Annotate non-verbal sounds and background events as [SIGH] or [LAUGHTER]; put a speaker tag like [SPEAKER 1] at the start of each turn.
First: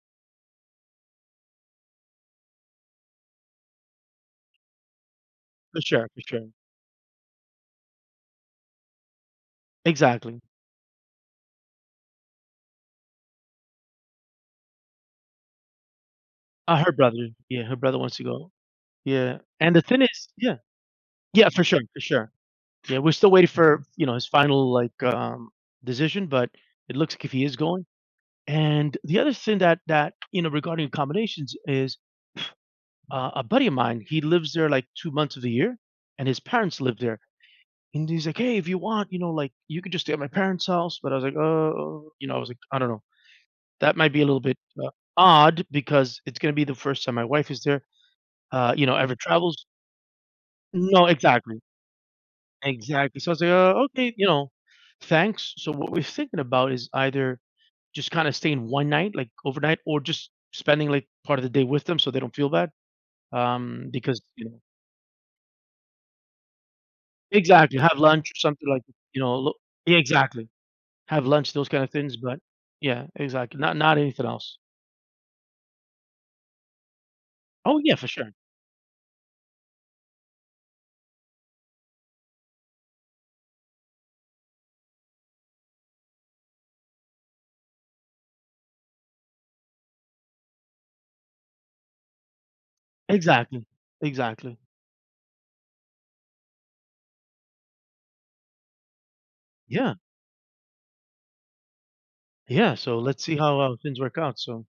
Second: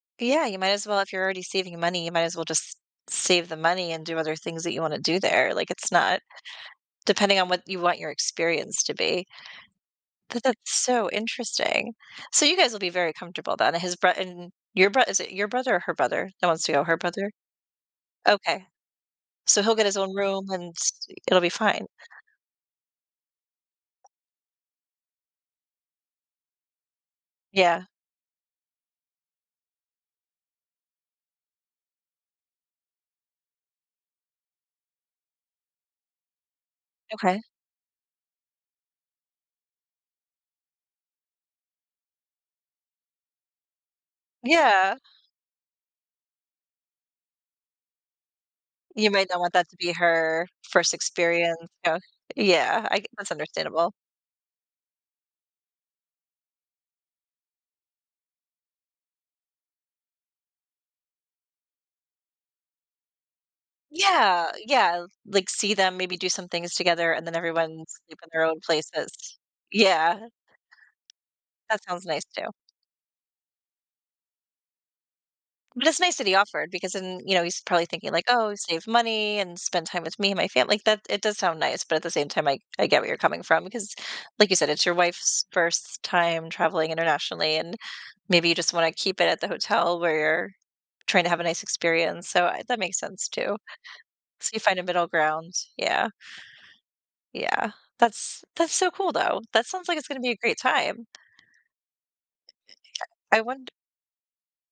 [SPEAKER 1] Yeah, you might as well if you're already saving your money, you might as well just save the money and do other things that you wanna do there, like,
[SPEAKER 2] For
[SPEAKER 1] it's
[SPEAKER 2] sure.
[SPEAKER 1] not
[SPEAKER 2] For sure.
[SPEAKER 1] depending on what you want your experience to be.
[SPEAKER 2] Exactly.
[SPEAKER 1] But that's so interesting. So, you guys will be very comfortable, but and his brot and your brot Is it your brother or her brother, that wants to
[SPEAKER 2] Ah,
[SPEAKER 1] go?
[SPEAKER 2] her
[SPEAKER 1] Her
[SPEAKER 2] brother.
[SPEAKER 1] brother?
[SPEAKER 2] Yeah, her brother wants to go.
[SPEAKER 1] Okay.
[SPEAKER 2] Yeah,
[SPEAKER 1] So, he'll
[SPEAKER 2] and the
[SPEAKER 1] get his
[SPEAKER 2] thing
[SPEAKER 1] own
[SPEAKER 2] is
[SPEAKER 1] room,
[SPEAKER 2] Yeah.
[SPEAKER 1] and, s e it'll be
[SPEAKER 2] Yeah, for sure,
[SPEAKER 1] fine.
[SPEAKER 2] for sure. Yeah, we're still wait for, you know, his final, like, um, decision, but, it looks like he is
[SPEAKER 1] Yeah.
[SPEAKER 2] going, and the other thing that that, you know, regarding accommodations is, [BLOWS AIR] uh, a buddy of mine, he lives there, like, 2 months of the year, and his parents live there,
[SPEAKER 1] Okay.
[SPEAKER 2] and he's like, "Hey, if you want, you know, like, you could just stay at my parents' house," but I was like, "Oh," you know, I was like, "I don't know." That might be a little bit, uh,
[SPEAKER 1] Yeah.
[SPEAKER 2] odd because it's gonna be the 1st time my wife is there, uh, you know
[SPEAKER 1] You
[SPEAKER 2] ever
[SPEAKER 1] might not want
[SPEAKER 2] travels
[SPEAKER 1] that to be her 1st
[SPEAKER 2] No,
[SPEAKER 1] experience,
[SPEAKER 2] exactly.
[SPEAKER 1] huh? Yeah, I ca
[SPEAKER 2] Exactly.
[SPEAKER 1] that's
[SPEAKER 2] So I was like, "Oh,
[SPEAKER 1] understandable.
[SPEAKER 2] okay," you know, "Thanks." So, what we're thinking about is either just kinda staying 1 night, like, overnight or just spending, like, part of the day with them so they don't feel bad, um, because, you
[SPEAKER 1] Yeah,
[SPEAKER 2] know
[SPEAKER 1] yeah, like, see them, maybe do some things together, and then
[SPEAKER 2] Exactly,
[SPEAKER 1] everyone's
[SPEAKER 2] have
[SPEAKER 1] sleep in
[SPEAKER 2] lunch,
[SPEAKER 1] their own
[SPEAKER 2] something like, you know,
[SPEAKER 1] places.
[SPEAKER 2] lo
[SPEAKER 1] Yeah.
[SPEAKER 2] Exactly. Have lunch, those
[SPEAKER 1] That
[SPEAKER 2] kinda
[SPEAKER 1] sounds
[SPEAKER 2] things,
[SPEAKER 1] nice
[SPEAKER 2] but
[SPEAKER 1] too.
[SPEAKER 2] Yeah, exactly, not not anything else.
[SPEAKER 1] But it's nice that he offered because then, you know, he's
[SPEAKER 2] Oh,
[SPEAKER 1] probably
[SPEAKER 2] yeah, for
[SPEAKER 1] thinking like,
[SPEAKER 2] sure.
[SPEAKER 1] "Oh, save money and spend time with me and my family." like, that it does sound nice, but at the same time, I I get where you're coming from, because, like you said, it's your wife's 1st time traveling internationally, and maybe you just wanna keep it at the hotel where you're tryna have a nice experience, so, uh, that makes sense too.
[SPEAKER 2] Exactly,
[SPEAKER 1] So
[SPEAKER 2] exactly.
[SPEAKER 1] you find a middle ground, yeah. Yeah, that's that's so cool, though. That sounds
[SPEAKER 2] Yeah.
[SPEAKER 1] like it's gonna be a great time. Uh uh,
[SPEAKER 2] Yeah, so let's see
[SPEAKER 1] yeah. I
[SPEAKER 2] how
[SPEAKER 1] wond
[SPEAKER 2] our things work out, so